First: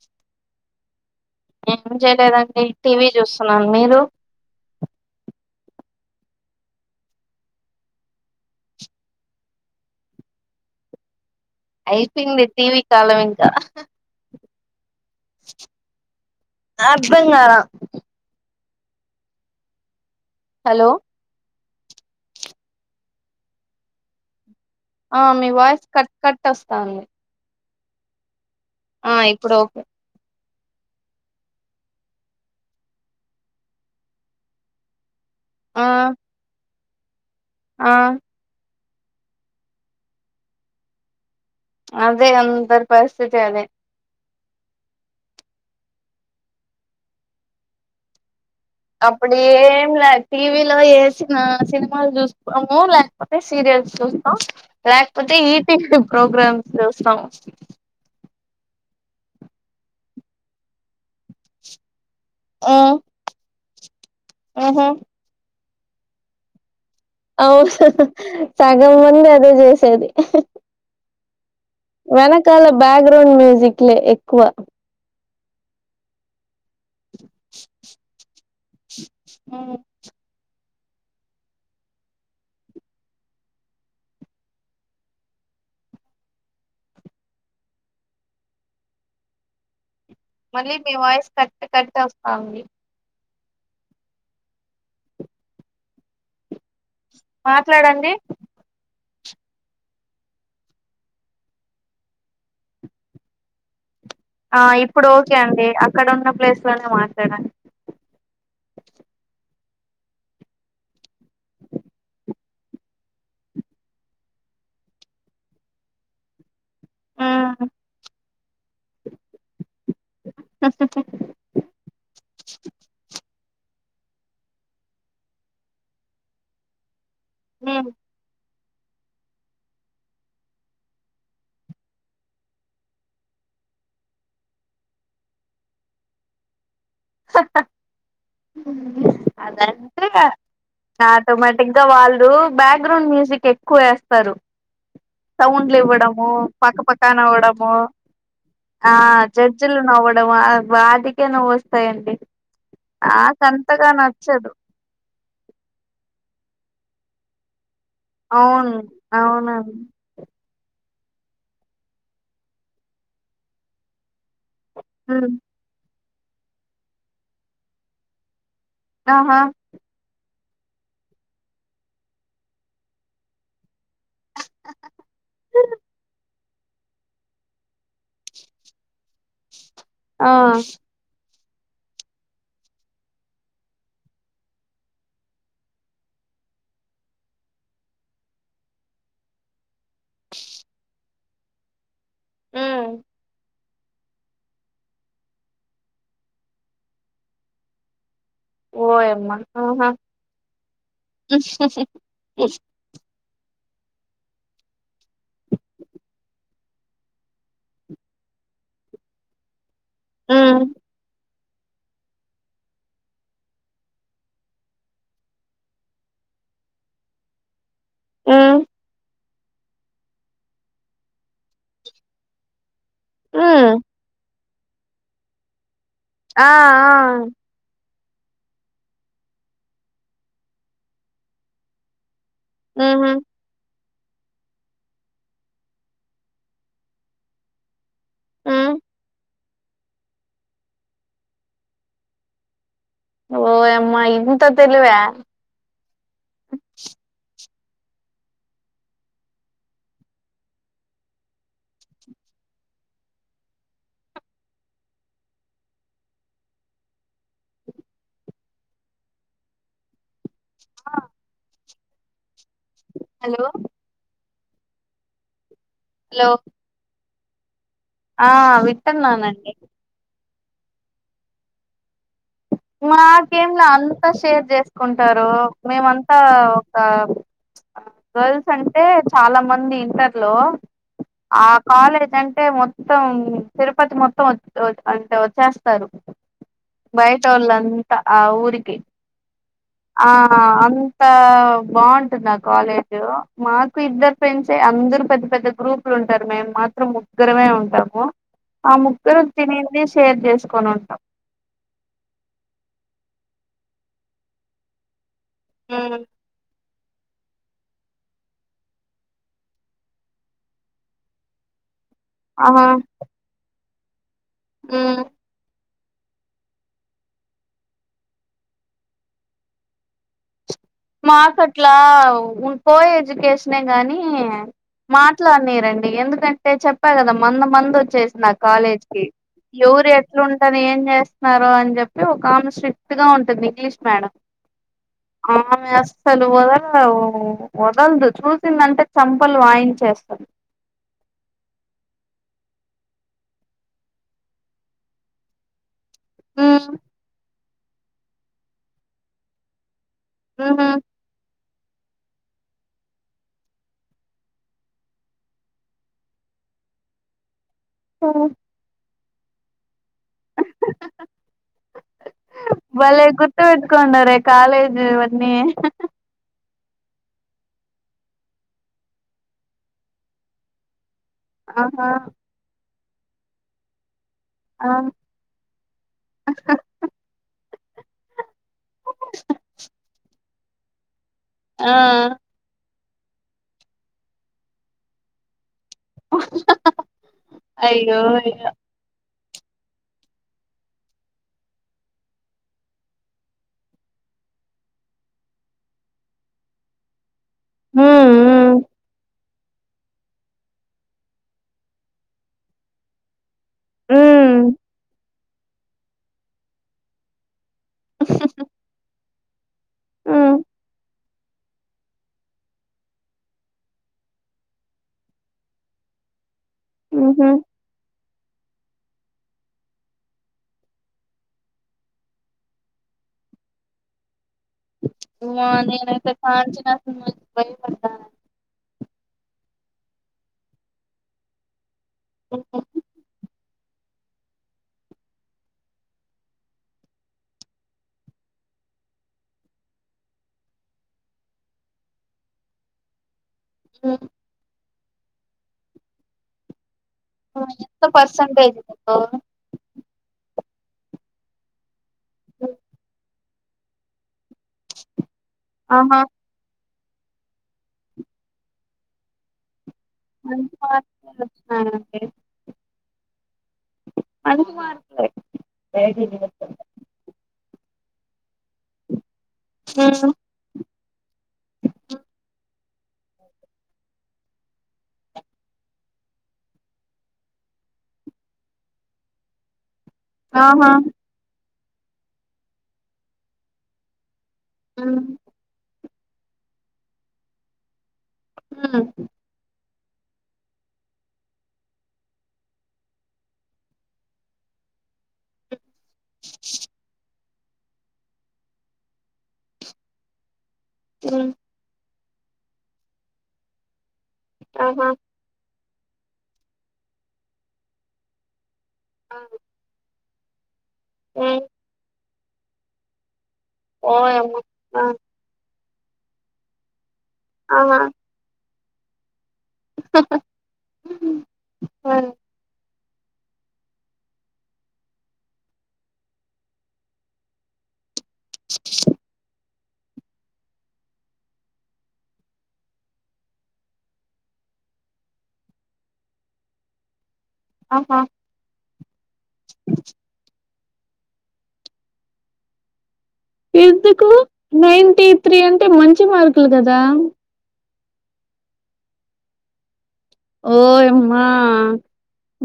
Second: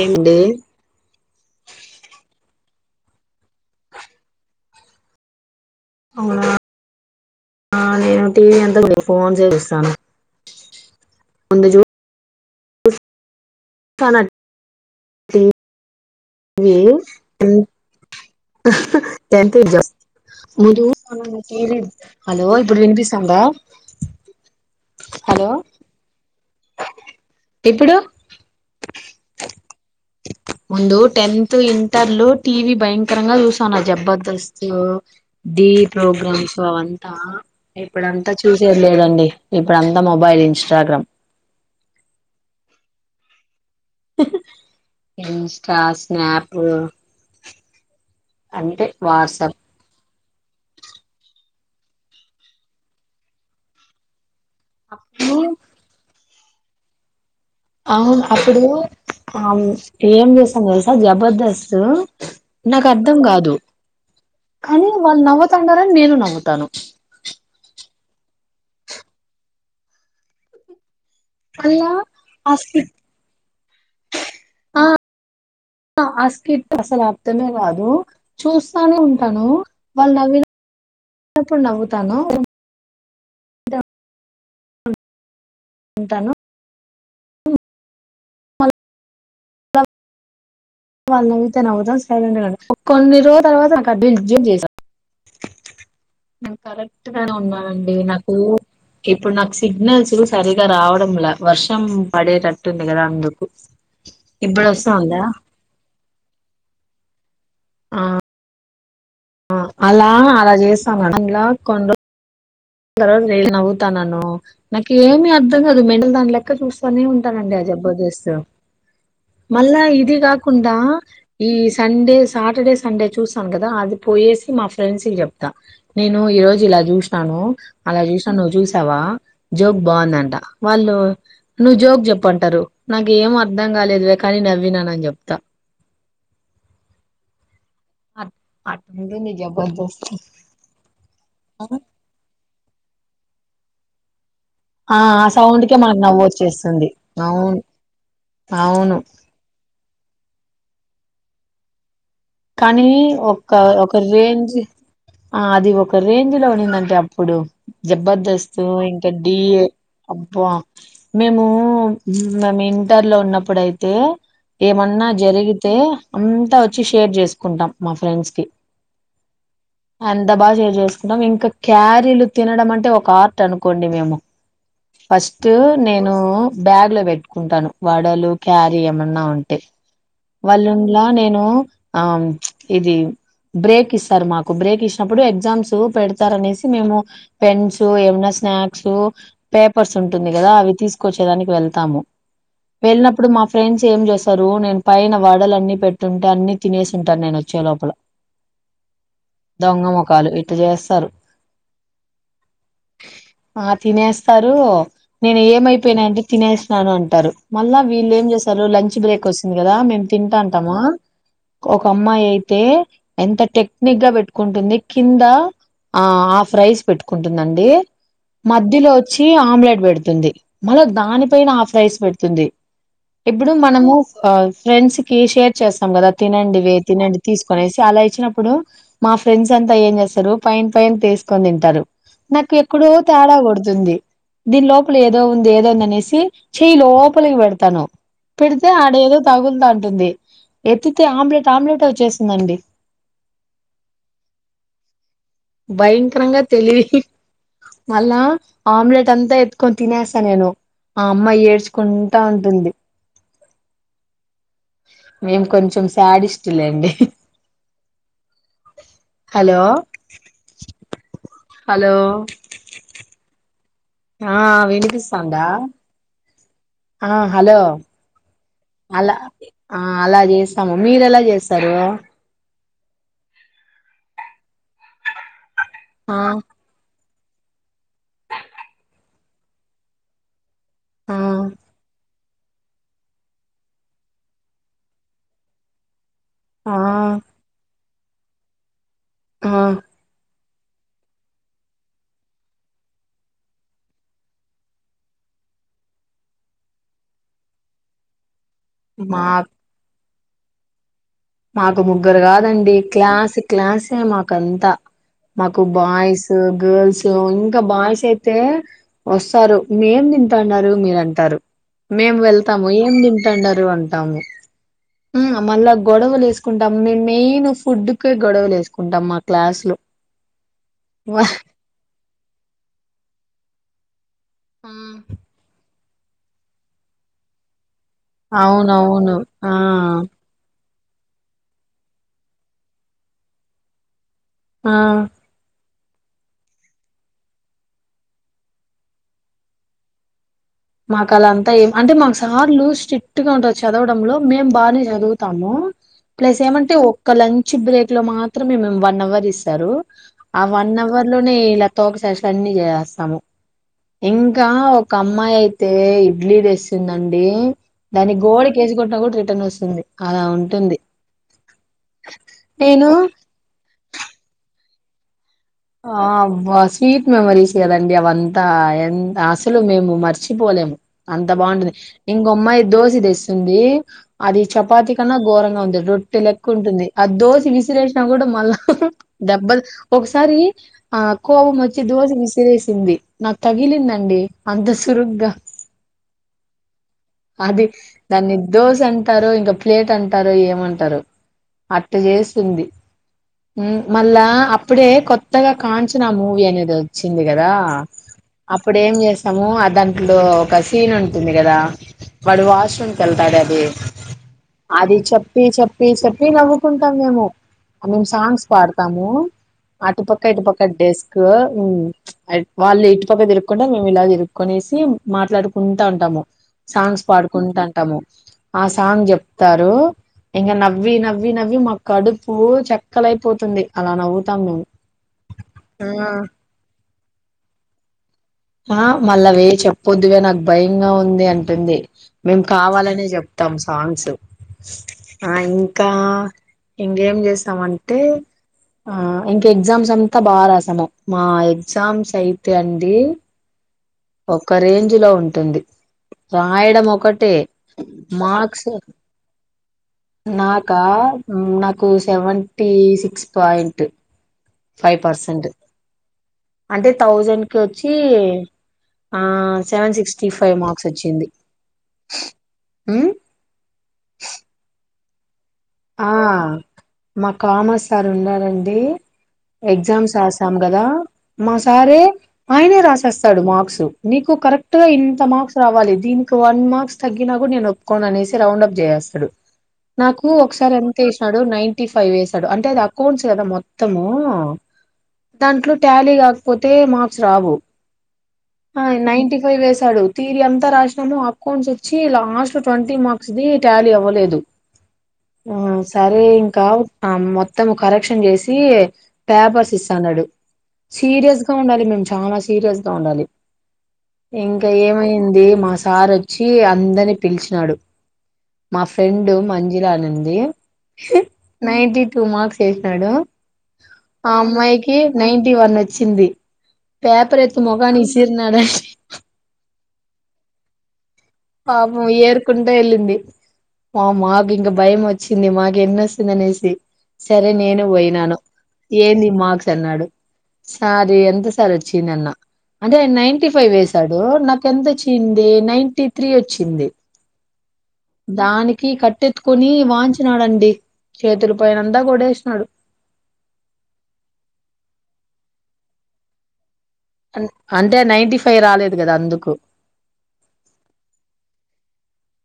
ఏంది ఏం చేయలేదండి టీవీ చూస్తున్నను మీరు అవునా నేను టీవీ ఎంతకు ఫోన్ చూస్తాను అయి చెప్పింది టీవీ కాలం ఇంక తనన్ తీ ఆర్తంకాల ఎంత ఇద్దాం ముదు హలో కాన్ ఏ హలో ఇప్పుడు వినిపిస్తాంద ఆ మీ వాయిస్ కట్ కట్ వస్తాంది ఎప్పుడు ఆ ఇప్పుడు ఓకే ముందు టెన్త్ ఇంటర్ లో టీవీ భయంకరంగా చూసాను జబర్దస్స్తుత్ ది ఆ ప్రోగ్రామ్స్ అవన్ దా ఆ ఇప్పుడంతా చూసే లేదండి ఇప్పుడు అంతా మొబైల్ ఇన్స్టాగ్రామ్ అదే అందరి పరిస్థితి అదే ఇన్స్టా స్నాప్ అంటే అప్పుడ వాట్సాప్ ఏం లే టీవీలో వేసిన సినిమాలు చూసుకోము లేకపోతే సీరియల్స్ రాకపోతే అప్పుడు ఈ ప్రోగ్రామ్స్ చస్తాము అవును అప్పుడు ఏం చేసాం తెలుసా జబర్దస్త్ నాకు ఉమ్, అర్థం కాదు ఉహు కానీ వాళ్ళు నవత న్నారని నేను నవ్వతను అవు సగం మంది అదే చేసేది మళ్ళా ఆ వెనకాల స్కిట్ బ్యాక్గ్రౌండ్ మ్యూజిక్లే ఎక్కువ ఆస్క అసలు అర్థమే కాదు చూస్తానే ఉంటాను ఉమ్ వాళ్ళు నవిన ఎన్నప్పుడు నవ్వుతాను ఉంటాను మ మళ్ళీ మీ వాళ్ళ వాయిస్ కట్ నవితే కట్ నవ్వతను సైలెంట్గా వస్తాంది కొన్ని రోజు తర్వాత జ చేసాను కరెక్ట్ గానే ఉన్నానండి మాట్లాడండి నాకు ఇప్పుడు నాకు సిగ్నల్స్ సరిగా రావడంలా వర్షం పడేటట్టుంది కదా అందుకు ఆ వస్తా ఇప్పుడు ఉందా ఓకే అండి అక్కడ ఉన్న ప్లేస్ లోనే మా సడి ఆ అలా అలా చేస్తాము ఇంలా కొ జు ఏ నవ్వుతానన్నను నాకు ఏమి అర్థం కాదు మెండ దాని లెక్క చూస్తా కొనే ఉంటానండి ఆ జబర్దస్త్ మళ్ళా ఇది కాకుండా ఉమ్ ఈ సండే సాటర్డే సండే చూసి టామ్ కదా అది పోయేసి మా ఫ్రెండ్స్ కి చెప్తాను నేను ఈ రోజు ఇలా చూసినాను అలా చూసాను నువ్ చూసా తవా జోక్ బావుందంట వాళ్ళు నువ్వు జోక్ చెప్పంటారు నాకేం అర్ధం కాలేదువే కానీ నవ్వినానని చెప్తా అట్ అట్టుంది నీ అదంతే జబర్దస్త్ ఆ ఆటోమేటిక్ గా వాళ్ళు బ్యాక్గ్రౌండ్ మ్యూజిక్ ఎక్కువ ఏస్తారు ఆ ఆ సౌండ్ కే మనకు నవ్వు సౌండ్లివ్వడము పక వచ్చేస్తుంది పకా అవును నవ్వడము ఆ అవును జడ్జిలు నవ్వడం వాటికే నవ్వొస్తాయండి కానీ ఒక ఒక రేంజ్ ఆ అది ఒక రేంజ్ లో నిందంటే అప్పుడు జబర్దస్త్ అవును ఇంకా డిఏ అవునండి అబ్బ మేము మేము ఇంటర్ లో ఉన్నప్పుడయితే ఏమన్నా ఉమ్, జరిగితే అంత వచ్చేషి షేర్ చేసుకుంటాం మా ఫ్రెండ్స్ కి ఆహా త బా షేర్ చేసుకుంటాం ఇంకా క్యారీలు తినడం అంటే ఒక ఆర్ట్ అనుకో కోండి మేము ఫస్ట్ నేను బ్యాగ్ లో పెట్టుకుంటాను వడలు క్యారీ ఏమన్నా ఉంటే ఆ వాళ్ళుండ్లా నేను ఆ ఇది బ్రేక్ ఇస్తారు మాకు బ్రేక్ ఇచ్చినప్పుడు ఎగ్జామ్స్ పెడతారనేసి మేము పెన్స్ ఏమన్నా స్నాక్స్ పేప్ పర్స్ ఉంటుంది కదా అవి తీస్ కొచ్చేదానికి వెళ్తాము వెళ్ళినప్పుడు మాఫ్ ఫ్రెండ్స్ ఏం చేసారు నేను పైన వడలు అన్ని పెట్టుంటే అన్ని తనేసింటారు నేనొచ్చే లోపల ఓయమ్మా దొంగ ఆహా మొఖాలు ఇట్లా చేస్తారు [unintelligible] ఆ తినేస్తారు నేను ఏమైపోయినాయంటే తినేస్నాను అంటారు మళ్ళా వీళ్ళు ఏం చేస్తారు లంచ్ బ్రేక్ వస్తుంది కదా మేము తింటా ఉమ్, ఉంటామా ఒక అమ్మాయయితే ఎంత టెక్నిక్ గా పెట్టుకుంటుంది కింద ఆ ఆఫ్ రైస్ పెట్టుకుంటుందండి ఉమ్. మధ్యలో చ్చి ఆమ్లెట్ పెడుతుంది మళ్ళ దాని పైన హాఫ్ రైస్ పెడుతుంది ఎప్పుడు హ్మ్. మనము ఆ ఫ్రెండ్స్ కి షేర్ చేస్తాం కదా ఆ! తినండి వే ఆ! తినండి తీసుకొనేసి అలా చ్చినప్పుడు మా ఫ్రెండ్స్ అంతా ఏం చేస్తారు పైన పైన తీసుకొని తింటారు నాకు ఎక్కడో హుహు. తేడా కొడుతుంది దీని లోపల ఏదో ఉంది ఏదోందినేసి చెయ్యి లోపలికి పెడతాను పెడితే హ్మ్. ఆడ ఏదో తగులుతా అంటుంది ఎత్ అతే ఆమ్లెట్ ఆమ్లెట్ వచ్చేసిందండి ఓ అమ్మా ఇంత తెలివ భయంకరంగా తెలివి మళ్ళా ఆమ్లెట్ అంతా ఎతుకొని తినేస్తా నేను ఆ అమ్మాయి ఏడ్చుకుంటా ఉంటుంది మేం కొంచెం చాడిష్టలేడి హలో ఆ హలో ఆ వినిపిస్తందా హలో ఆ హలో ఆ! అలా వింటున్నానండి. ఆ అలా చేస్త స్తాము మీరు ఎలా చేస్తారు మాకేం లే అంతా షేర్ చేసుకుంటారు మేమంతా ఆ ఒక గర్ల్స్ అంటే చాలా మంది ఇంటర్ లో ఆ కాలేజ్ అంట అంటే మొత్తం తిరుపతి మొత్తం అంటే వచ్చేస్తారు ఆ అంత ఆ ఊరికి ఆ ఆ అంత బాగుంటుంది ఆ కాలేజ్ మాకు ఇద్దరు ఫ్రంస్ అందరు పెద్ద పెద్ద గ్రూపులు ఉంటారు మేము మాత్రం ముగ్గురమే ఉంటాము ఆ మా ముగ్గురం తినింది షేర్ చేసుకొని ఉంటాం మాకు ముగ్గురు కాదండి క్లాస్ క్లాసే మాక అంతా మాకు ఉమ్ బాయ్స్ గర్ల్స్ సో ఇంకా బాయ్స్ అయితే వస్తారు మీేం తింటాన్నారు మీర అంటారు మేము వెళ్తాము ఆహా ఏం తింటండన్నారు అంట తమము ఉమ్ మల్ల గొడవలు వేసుకుంటాం మేము మెయిన్ ఫుడ్ కి గొడవలు వేసుకుంటాం మా క్లాస్ లో మాకు అట్లా కో ఎడ్యుకేషనే గాని ఆ మాట్లాడిని రండి ఎందుకంటే చెప్పా కదా మంద మందు వచ్చి సిన కాలేజ్ కి అవునవును ఆ ఎవరు ఎట్లాంట ఏం చేస్తున్నారు అని చెప్పి ఒక ఆమె స్ట్రిక్ట్ గా ఉంటుంది ఇంగ్లీష్ మేడం ఆ అసలు వదల వదలదు చూసిందంటే చంపలు వాయించేస్తారు. మాకు అలా అంతా ఏం అంటే మాకు సార్లు స్ట్రిక్ట్ గా ఉంటారు చదవడంలో మేము బాగనే చదువుతాము. ప్లస్ ఉమ్ ఏమంటే ఒక్క లంచ్ న్చ్ బ్రేక్ లో మాత్రంమే వన్ అవర్ ఇస్తారు ఆ వన్ అవర్ లోనే ఇలా కొ ఒకసారి అన్ని చేస్తాము ఇంకా ఒక అమ్మాయి అయి అయితే ఇడ్లీ చేసిందండి. దాన్ని ఉహుమ్ గోడ కేసి కొట్టకూడ రిటర్న్ వస్తుంది. అలా ఉంటుంది నేను భలే గుర్తుపెట్టుకున్నారే కాలేజ్ మీవన్ని అబ్బా స్వీట్ మెమోరీస్ కదండి అవంతా ఎంత అసలు మేము మర్చిపోలేము. అంత బాగుంటుంది ఆహా ఇంకొమ్మాయి దోశ దోశ తెస్తుంది. అది ఆ చపాతి కన్నా ఘోరంగా ఉంది రొట్టె లెక్క ఉంటుంది అది దోస విసి విసిరేసిన కూడా మల్లా హు హు దేబ్బల్ ఒకసారి ఆ కోపం ఆ వచ్చి దోశ విసిరేసింది. నాకు తగిలిందండి అంత సురుగ్గా అది అయ్యో దాన్ని అయ్యో దోస అన్ అంటారో ఇంక ప్లేట్ అంటారు ఏమంటారు అట్ట చేస్తుంది ఉ మళ్ళా అప్పుడే కొత్త కొత్తగా కాంచన మూవీ అనేది వచ్చింది. వచ్చింది కదా ఉమ్ అప్పుడు ఏం చేస్త స్తాము ఆ దాంట్లో ఒక సీన్ ఉంటుంది కదా వాడు వాష్రూమ్కు వెళ్తాడే డే ఉమ్ అది చెప్ చెప్పి చెప్పి చెప్పి నవ్వుకుంటాం మేము మేము సాంగ్స్ పాడతాము అటుపక్క పక్క ఉమ్ ఇటు పక్క డెస్క్ ఊ వాళ్ళు ఇటుపక్క తిరుకుంటా మేము ఇలా తిరుక్కునేసి మాట్లాడుకుంటా ఉంటాము. సాంగ్స్ ఉహుమ్ పాడుకుంటాంటాము. ఆ సాంగ్ చెప్తారు ఇంకా నవ్వి నవ్వి నవ్వి మా కడుపు చక్కలైపోతుంది అలా నవ్వుతాం మేము అమ్మో నేనయితే కాంచన సినిమా చూసి బయపడ్తా ఆ మళ్ళవే చెప్పొద్వే నాకు భయంగా ఉంది అంటుంది. మేం కావాలనే చెప్తాం సాంగ్స్ ఆ ఇంకా ఇంకేం చేసామంటే ఆ ఇంకా ఎగ్జామ్స్ అంతా బాగా రాసాము మా ఎగ్జామ్స్ అయితే అండి. ఒక రేంజ్ లో ఉంటుంది రాయడం ఓ ఎంత పర్సెంటేజ్ ఉ నాకా హమ్ కు seventy six point five percent ఆహా అంటే థౌజండ్కి వచ్చి ఆ సెవెన్ సిక్స్టీ మంచి ఫైవ్ మార్క్స్ మార్కులే వచ్చింది వచ్చినాయండి హమ్ కరెక్ట్ ఆ మ కామర్స్ సార్ ఉండ రండి ఎగ్జామ్స్ ఉమ్ రాసం కదా మా సారే ఆయనే రాసేస్తాడు మార్క్స్ నీకు కరెక్ట్ గా ఇంత మార్క్స్ రావాలి దీనికి వన్ మార్క్స్ తగ్గినా కూడా నేను ఒప్పుకోన అనేసి రౌండ్ అప్ చేసేస్తడు నాకు ఒక్ ఆహా సార్ ఎంత ఏషడో నైన్ ర్టీ ఫైవ్ ఎస్సాడు అంటే అది అకౌంట్స్ కదా మొత్తము హమ్ ట్యాలీ కాకపోతే మార్క్స్ రావు ఉమ్ ఆ నిన్టీ ఫైవ్ వేస్ స్తాడు తీరి ఎంత రాసినాను అకౌంట్స్ వచ్చి లాస్ట్ ట్వంటీ మార్క్స్ది టాలీ అవ్వలేదు ఆ సరే ఇంకా ఆ మొత్తం తము కరెక్షన్ చేసి పేపర్స్ ఇస్తన్నాడు ఉమ్ సీరియస్గా ఉండాలి మేమ్ చాలా సీరియస్గా ఉండాలి ఇంకా ఆహా ఏమైంది మాస్ సార్ వచ్చి అందరిని పిలిచినాడు మా ఫ్రెండు మంజులా అని ఉంది ది ఉమ్ నైన్ టూ మార్క్స్ వేసినాడు ఆ ఓయమ్మ ఆ అమ్మాయికి నైన్ంటి వన్ చింది పేపర్ ఎత్తు ఆహా ముగన్ని ఇసీరినాడ ఉమ్ పాపం ఏరుకుంటా వెళ్ళింది మా మాకు ఇంక భయం వచ్చింది మాకు ఎన్నొస్తుంది అనేసి సరే నేను పోయి నాను ఏందీ మార్క్స న్నాడు సారి ఎంత సారి వచ్చింది అన్న అంటే నైన్టీ ఫైవ్ వేసాడు నాక ఎంత వచ్చింది నైన్టి త్రీ వచ్చింది ఆహా దానికి కి కట్టెత్తుకుని వాంచినాడుండి చేతులు పయిన అంతా కొడేసినాడు ఎందుకు నైటీ త్రీ అంటే మంచి మార్కులు కదా అంటే నైటీ ఫైవ్ రాలేదు కదా అందుకు ఓయమ్మా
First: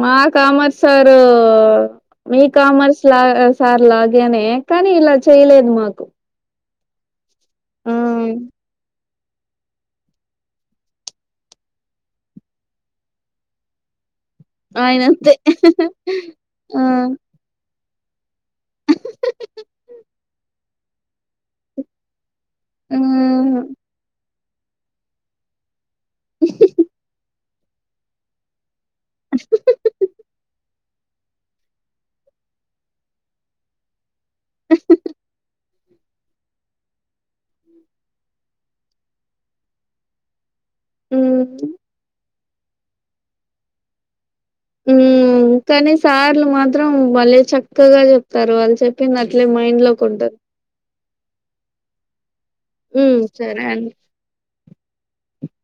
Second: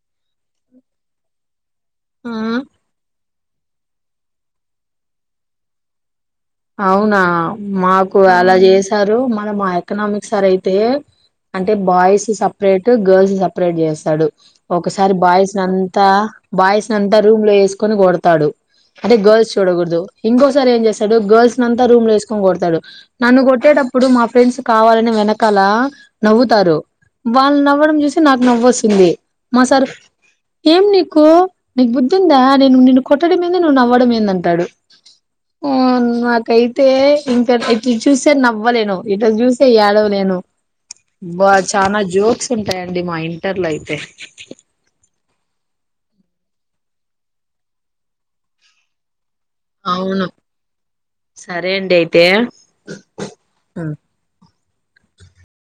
మా కామత్ సారు మీ ఆ కామర్స్ లా సార్ లాగే అనే కానీ ఇలా చేయలేదు మాకు అవునా ఆ మాకు అలా చేసి సారు మన మా ఎకనామిక్ సార్ అయితే అంటే బాయ్స్ సపరేట్ గర్ల్స్ సపరేట్ చేస్తాడు ఒకసారి ఆయనంతే బాయ్స్ ని అంతా ఆ బాయ్స్ ని అంతా రూమ్ లో వేసు కొని కొడతాడు అంటే గర్ల్స్ చూడకూడదు ఇంకోసారి ఏం చేస్తాడు గర్ల్స్ నంత రూమ్ ఏస్ కొని కొడతాడు ఆ నన్ను కొట్టేటప్పుడు మా ఫ్రెండ్స్ కావాలని వెనకాల నవ్వుతారు వాళ్ళు నవ్వడం చూసి నాకు నవ్వస్తు ఉంది మా సార్ ఏం నీకు నీకు బుద్ధి ఉందా నేను నిన్న కొట్టడం ఏంది నువు నవ్వడం ఏందంటే అంటాడు నాకైతే ఇంకా ఇటు చూసే నవ్వలేను ఇటు చూసే ఏడవలేను బ ఉమ్ చానా జోక్స్ ఉంటాయండి మా ఇంటర్ లో అయితే ఉ కానీ సార్లు మాత్రం మళ్ళీ చక్కగా చెప్తారు వాళ్ళు చెప్పింద అట్లే మైండ్ అవును లోకింటది సరే అండి అయితే ఉ సరే అం ఉమ్